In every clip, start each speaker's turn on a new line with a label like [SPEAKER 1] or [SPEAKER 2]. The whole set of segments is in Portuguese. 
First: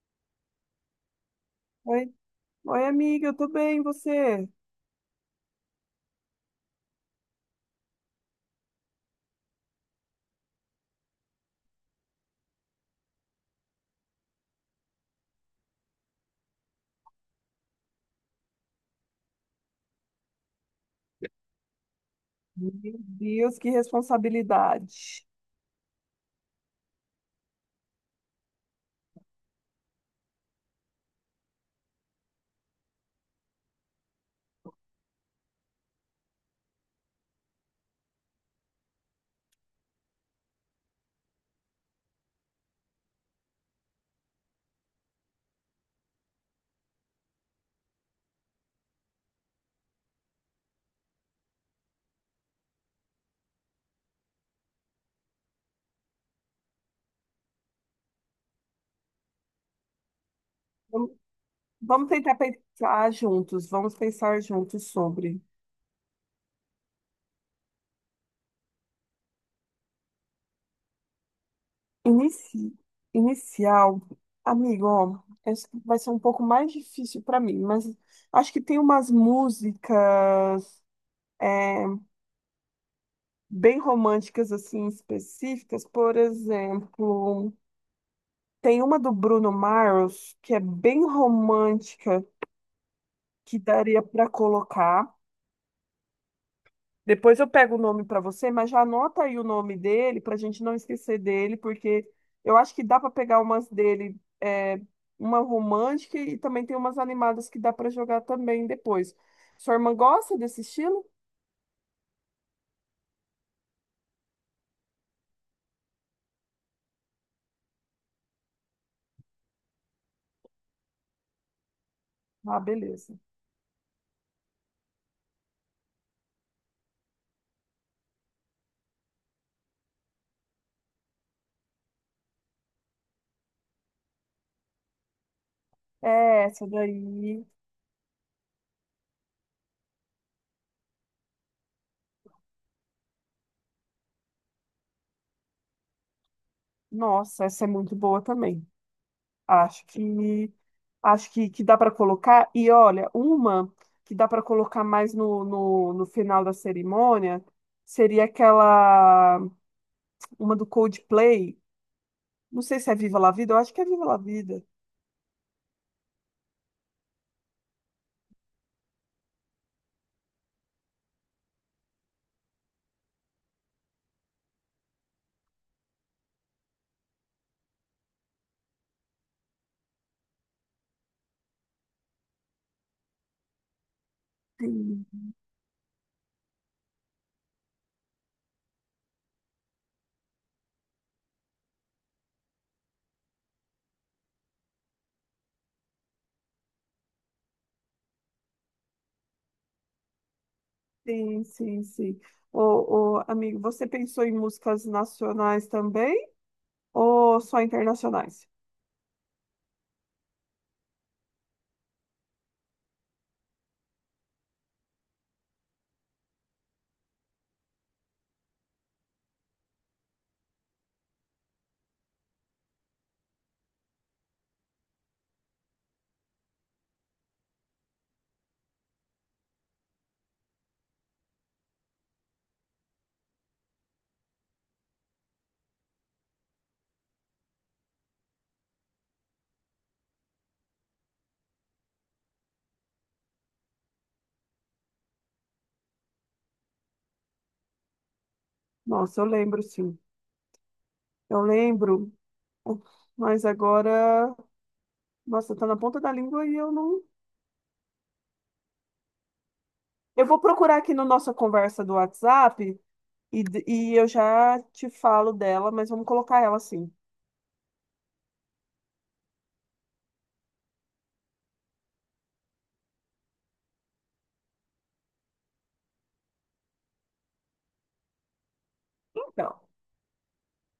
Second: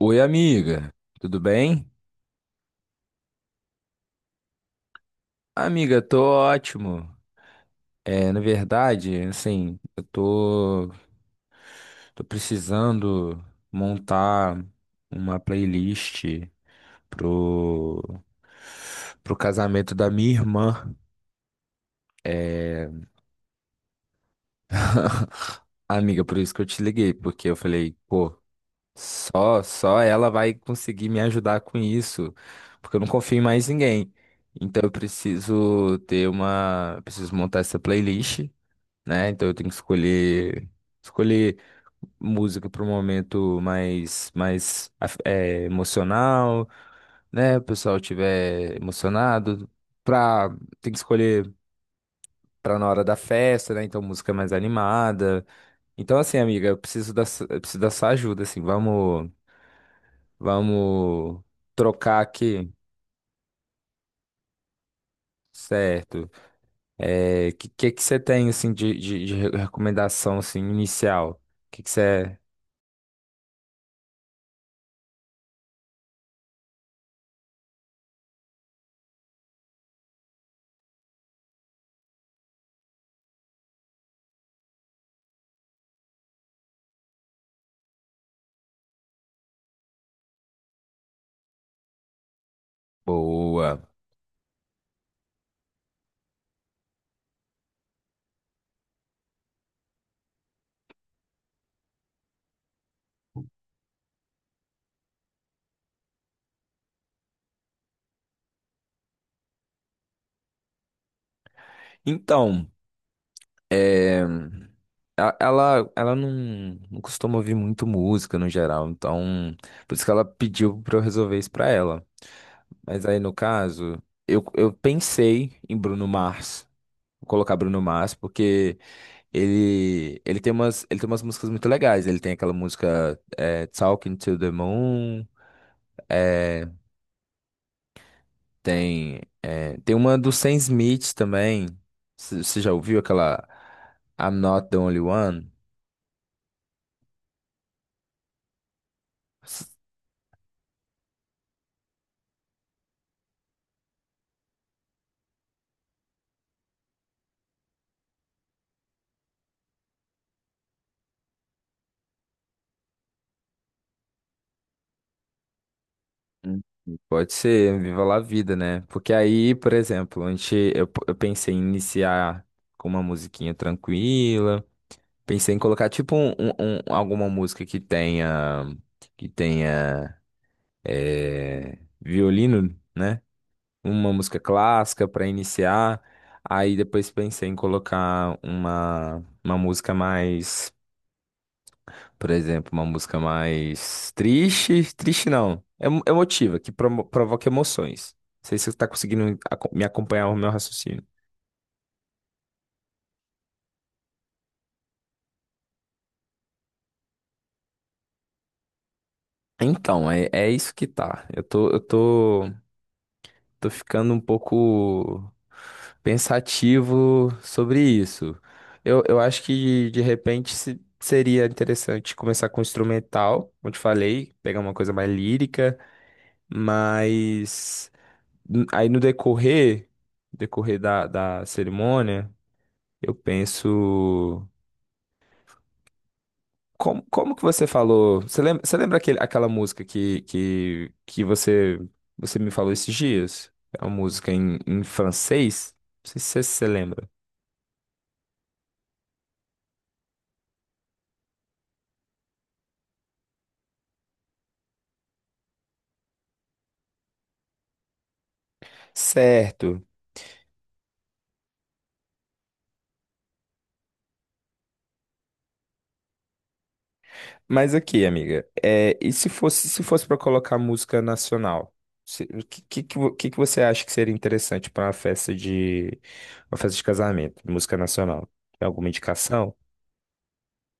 [SPEAKER 1] Oi, amiga, tudo bem?
[SPEAKER 2] Oi, oi, amiga, eu tô bem, e você?
[SPEAKER 1] Amiga, tô ótimo. Na verdade, assim, tô precisando montar uma playlist pro, pro casamento da minha irmã.
[SPEAKER 2] Meu
[SPEAKER 1] É...
[SPEAKER 2] Deus, que responsabilidade.
[SPEAKER 1] Amiga, por isso que eu te liguei, porque eu falei, pô, só ela vai conseguir me ajudar com isso, porque eu não confio em mais ninguém. Então eu preciso ter uma, preciso montar essa playlist, né? Então eu tenho que escolher música para um momento mais emocional, né? O pessoal tiver emocionado, pra, tem que escolher para na hora da festa, né? Então música mais animada. Então assim, amiga, eu preciso da sua ajuda, assim, vamos
[SPEAKER 2] Vamos
[SPEAKER 1] Vamos
[SPEAKER 2] vamos
[SPEAKER 1] trocar
[SPEAKER 2] tentar
[SPEAKER 1] aqui,
[SPEAKER 2] pensar juntos, vamos pensar juntos sobre.
[SPEAKER 1] certo? Que você tem assim de recomendação assim inicial? Que você
[SPEAKER 2] Inici... Inicial, amigo, ó, essa vai ser um pouco mais difícil pra mim, mas acho que tem umas músicas é, bem românticas, assim, específicas. Por exemplo, tem uma do Bruno Mars que é bem romântica, que
[SPEAKER 1] Boa.
[SPEAKER 2] daria pra colocar. Depois eu pego o nome para você, mas já anota aí o nome dele para a gente não esquecer dele, porque eu acho que dá para pegar umas dele, é, uma romântica e também tem umas animadas que dá para jogar também depois. Sua irmã gosta desse estilo?
[SPEAKER 1] Então, é, ela não, não costuma ouvir muito música no geral, então por isso que ela pediu pra eu resolver isso pra ela.
[SPEAKER 2] Ah,
[SPEAKER 1] Mas
[SPEAKER 2] beleza.
[SPEAKER 1] aí no caso, eu pensei em Bruno Mars. Vou colocar Bruno Mars, porque ele tem umas músicas muito legais. Ele tem aquela música Talking to the Moon,
[SPEAKER 2] É, essa
[SPEAKER 1] é,
[SPEAKER 2] daí.
[SPEAKER 1] tem uma do Sam Smith também. Você já ouviu aquela I'm Not the Only One?
[SPEAKER 2] Nossa, essa é muito boa também.
[SPEAKER 1] S-
[SPEAKER 2] Acho que acho que dá para colocar. E olha, uma que dá para colocar mais no final da cerimônia seria aquela. Uma do Coldplay. Não sei se é Viva La Vida, eu acho que é Viva La Vida.
[SPEAKER 1] Pode ser, viva lá a vida, né? Porque aí, por exemplo, eu pensei em iniciar com uma musiquinha tranquila. Pensei em colocar tipo alguma música que tenha violino, né? Uma música
[SPEAKER 2] Sim.
[SPEAKER 1] clássica para iniciar. Aí depois pensei em colocar uma música mais, por exemplo, uma música mais triste, triste não, é emotiva, que provoca emoções. Não sei se você está conseguindo me acompanhar o meu raciocínio.
[SPEAKER 2] Sim, sim, sim. Ô, ô, amigo, você pensou em músicas nacionais também ou só internacionais?
[SPEAKER 1] Então, é isso que tá. Eu tô, eu tô. Tô ficando um pouco pensativo sobre isso. Eu acho que de repente seria interessante começar com instrumental, como eu te falei, pegar uma coisa mais lírica, mas aí no decorrer, decorrer da cerimônia, eu penso. Como que você falou? Você lembra aquela música que você me falou esses dias? É uma música em francês? Não sei se você lembra.
[SPEAKER 2] Nossa, eu lembro, sim. Eu lembro, mas agora, nossa, tá na ponta da língua e eu não.
[SPEAKER 1] Certo.
[SPEAKER 2] Eu vou procurar aqui na nossa conversa do WhatsApp e eu já te falo dela, mas vamos colocar ela assim.
[SPEAKER 1] Mas aqui, amiga, e se fosse para colocar música nacional? O que você acha que seria interessante para uma festa uma festa de casamento, música nacional? Tem alguma indicação?
[SPEAKER 2] Então.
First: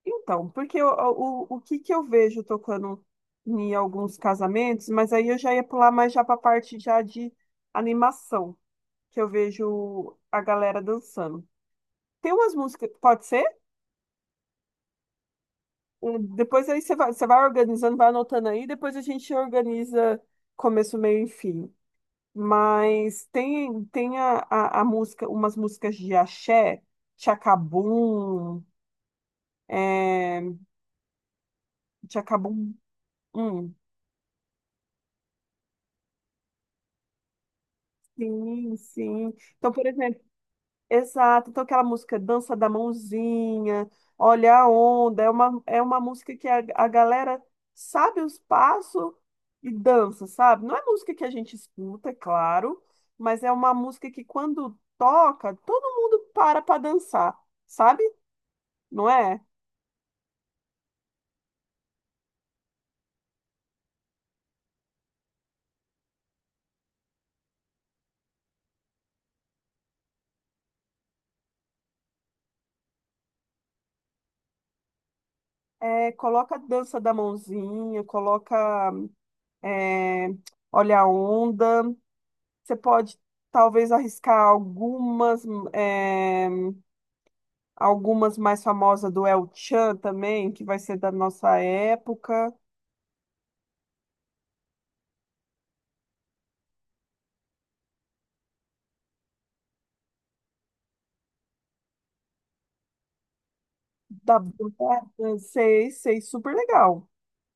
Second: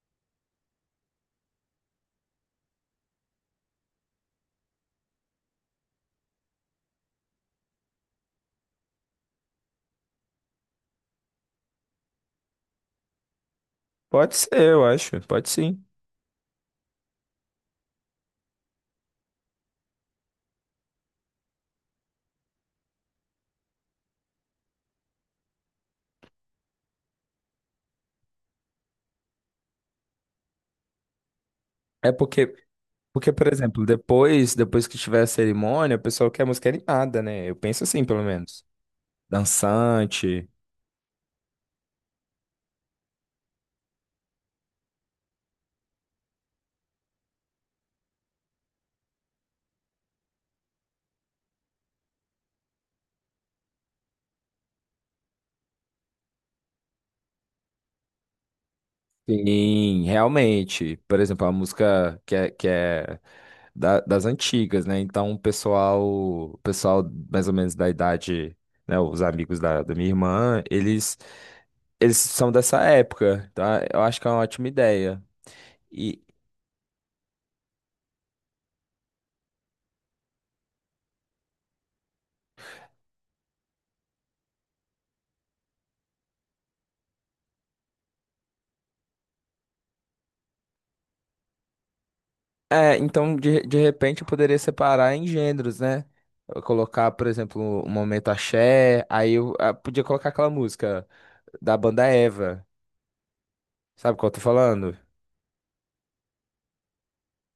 [SPEAKER 2] Então, que eu vejo tocando em alguns casamentos, mas aí eu já ia pular mais já para a parte já de animação, que eu vejo a galera dançando. Tem umas músicas, pode ser?
[SPEAKER 1] Pode ser, eu acho. Pode sim.
[SPEAKER 2] Depois aí você vai organizando, vai anotando aí, depois a gente organiza começo, meio e fim. Mas tem, tem umas músicas de axé, Tchacabum, é,
[SPEAKER 1] É porque
[SPEAKER 2] Tchacabum,
[SPEAKER 1] Porque, por
[SPEAKER 2] hum,
[SPEAKER 1] exemplo, depois que tiver a cerimônia, o pessoal quer música animada, né? Eu penso assim, pelo menos.
[SPEAKER 2] sim, sim. Então, por exemplo,
[SPEAKER 1] Dançante.
[SPEAKER 2] exato, então aquela música Dança da Mãozinha, Olha a Onda, é uma música que a galera sabe os passos e dança, sabe? Não é música que a gente escuta, é claro, mas é uma música que quando toca, todo mundo para dançar, sabe? Não é?
[SPEAKER 1] Sim, realmente. Por exemplo, a música que é das antigas, né? Então, o pessoal mais ou menos da idade, né? Os amigos da minha irmã, eles são dessa época, tá? Eu acho que é uma ótima ideia.
[SPEAKER 2] É, coloca Dança da Mãozinha, coloca é, Olha a Onda, você pode talvez arriscar algumas. é, Algumas mais famosas do El Chan também, que vai ser da nossa época,
[SPEAKER 1] É, então de repente eu poderia separar em gêneros, né? Eu colocar, por exemplo, um momento axé, aí eu ah, podia colocar aquela música da banda Eva, sabe qual eu
[SPEAKER 2] da
[SPEAKER 1] tô falando?
[SPEAKER 2] banda, sei, sei, super legal.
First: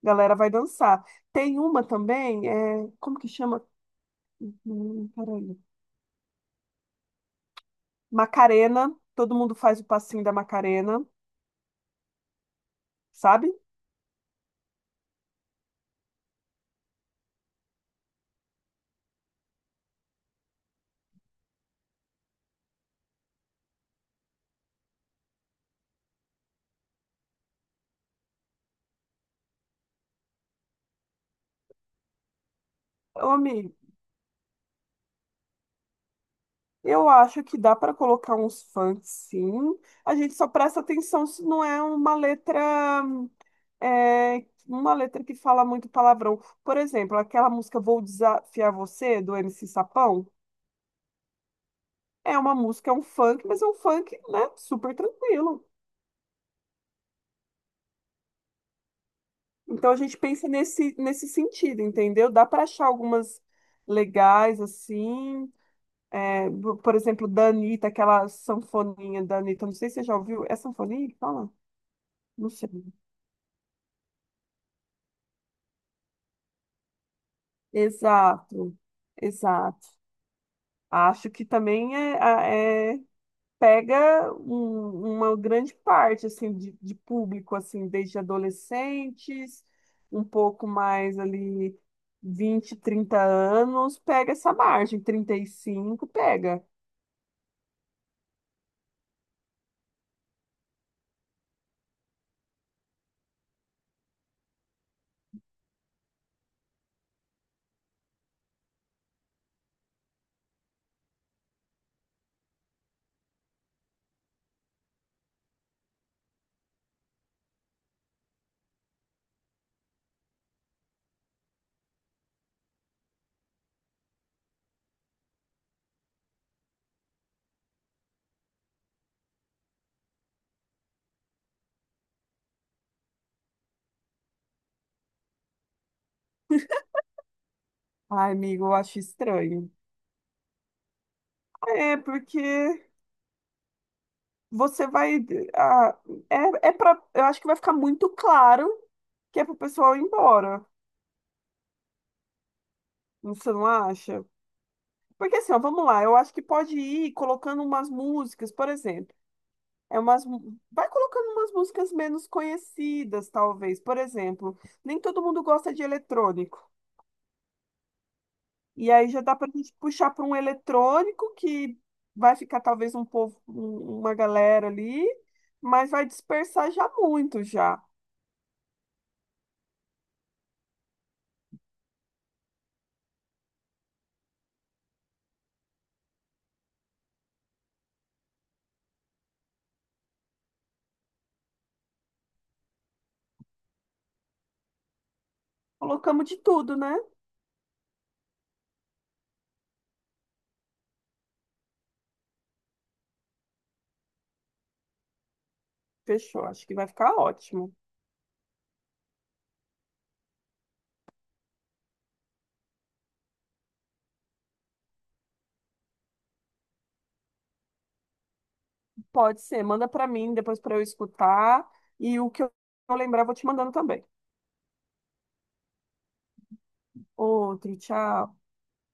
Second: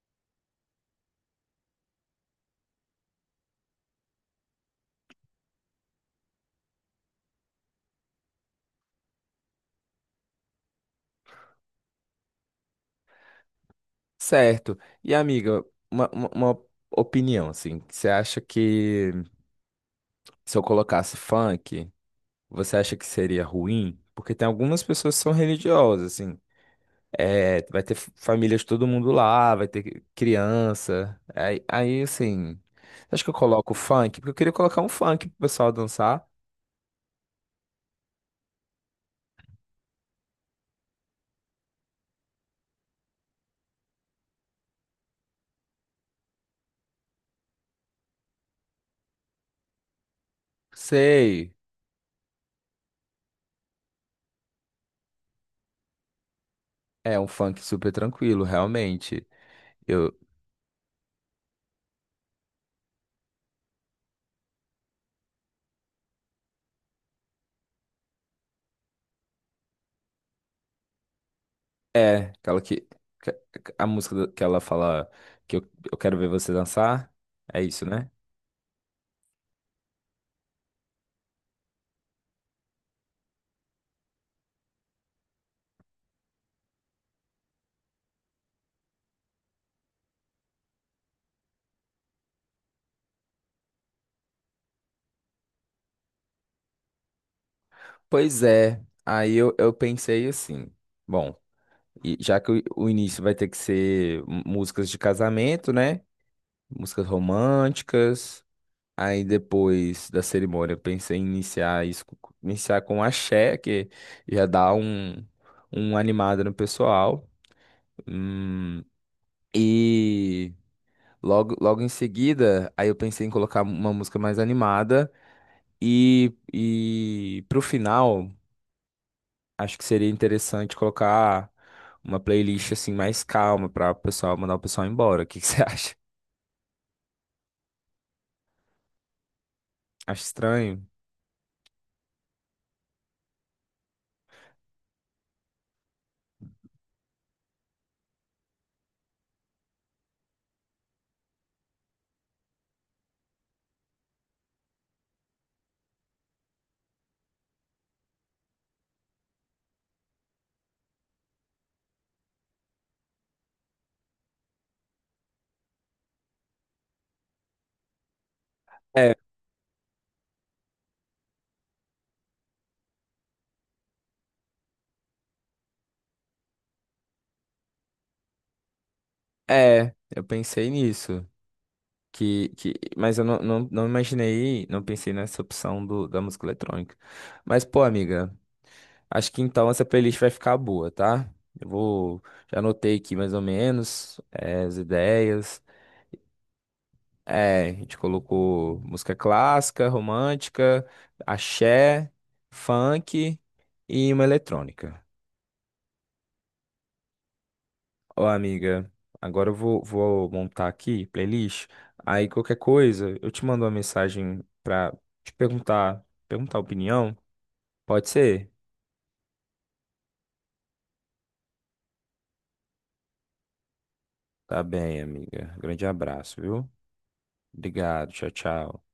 [SPEAKER 2] Galera vai dançar. Tem uma também, é, como que chama? Peraí. Macarena, todo mundo faz o passinho da Macarena, sabe?
[SPEAKER 1] Certo. E amiga, uma opinião, assim, você acha que se eu colocasse funk, você acha que seria ruim? Porque tem algumas pessoas que são religiosas, assim, é, vai ter famílias, de todo mundo lá, vai ter criança. Aí assim, acho que
[SPEAKER 2] Ô,
[SPEAKER 1] eu
[SPEAKER 2] amigo,
[SPEAKER 1] coloco funk, porque eu queria colocar um funk pro pessoal dançar.
[SPEAKER 2] eu acho que dá para colocar uns funk, sim. A gente só presta atenção se não é uma letra, é, uma letra que fala muito palavrão. Por exemplo, aquela música Vou Desafiar Você, do MC Sapão,
[SPEAKER 1] Sei,
[SPEAKER 2] é uma música, é um funk, mas é um funk, né, super tranquilo.
[SPEAKER 1] é um funk super tranquilo, realmente.
[SPEAKER 2] Então a
[SPEAKER 1] Eu,
[SPEAKER 2] gente pensa nesse sentido, entendeu? Dá para achar algumas legais, assim. É, por exemplo, da Anitta, aquela sanfoninha da Anitta, não sei se você já ouviu. É sanfoninha que fala? Não
[SPEAKER 1] aquela
[SPEAKER 2] sei.
[SPEAKER 1] que a música que ela fala que eu, eu quero ver você dançar, é isso, né?
[SPEAKER 2] Exato, exato. Acho que também é, pega uma grande parte assim de público assim, desde adolescentes, um pouco mais ali 20, 30 anos, pega essa margem, 35 pega.
[SPEAKER 1] Pois é, eu pensei assim, bom, e já que o início vai ter que ser músicas de casamento, né? Músicas românticas. Aí depois da cerimônia, eu pensei em iniciar isso, iniciar com axé, que já dá um animado no pessoal. Hum, e logo em seguida, aí eu pensei em colocar uma música mais animada. E pro final, acho que seria interessante colocar uma playlist assim mais calma para o pessoal mandar o pessoal embora. O que que você acha?
[SPEAKER 2] Ai, amigo, eu acho estranho.
[SPEAKER 1] Acho estranho.
[SPEAKER 2] É porque você vai ah, é para eu acho que vai ficar muito claro que é pro pessoal ir embora. Você não acha? Porque assim, ó, vamos lá, eu acho que pode ir colocando umas músicas, por exemplo. É vai colocando umas músicas menos conhecidas, talvez. Por exemplo, nem todo mundo gosta de eletrônico. E aí
[SPEAKER 1] É,
[SPEAKER 2] já dá pra gente puxar para um eletrônico que vai ficar talvez um povo, uma galera ali, mas vai dispersar já muito já.
[SPEAKER 1] eu pensei nisso. Mas eu não imaginei, não pensei nessa opção da música eletrônica. Mas, pô, amiga, acho que então essa playlist vai ficar boa, tá? Eu vou. Já anotei aqui mais ou menos as ideias.
[SPEAKER 2] Colocamos de tudo, né?
[SPEAKER 1] É, a gente colocou música clássica, romântica, axé, funk e uma eletrônica.
[SPEAKER 2] Fechou, acho que vai ficar ótimo.
[SPEAKER 1] Ó, amiga, agora vou montar aqui playlist. Aí qualquer coisa, eu te mando uma mensagem pra te perguntar a opinião. Pode ser?
[SPEAKER 2] Pode ser, manda pra mim depois pra eu escutar e o que eu lembrar eu vou te mandando também.
[SPEAKER 1] Tá bem, amiga. Grande abraço, viu?
[SPEAKER 2] Outro,
[SPEAKER 1] Obrigado. Tchau,
[SPEAKER 2] tchau.
[SPEAKER 1] tchau.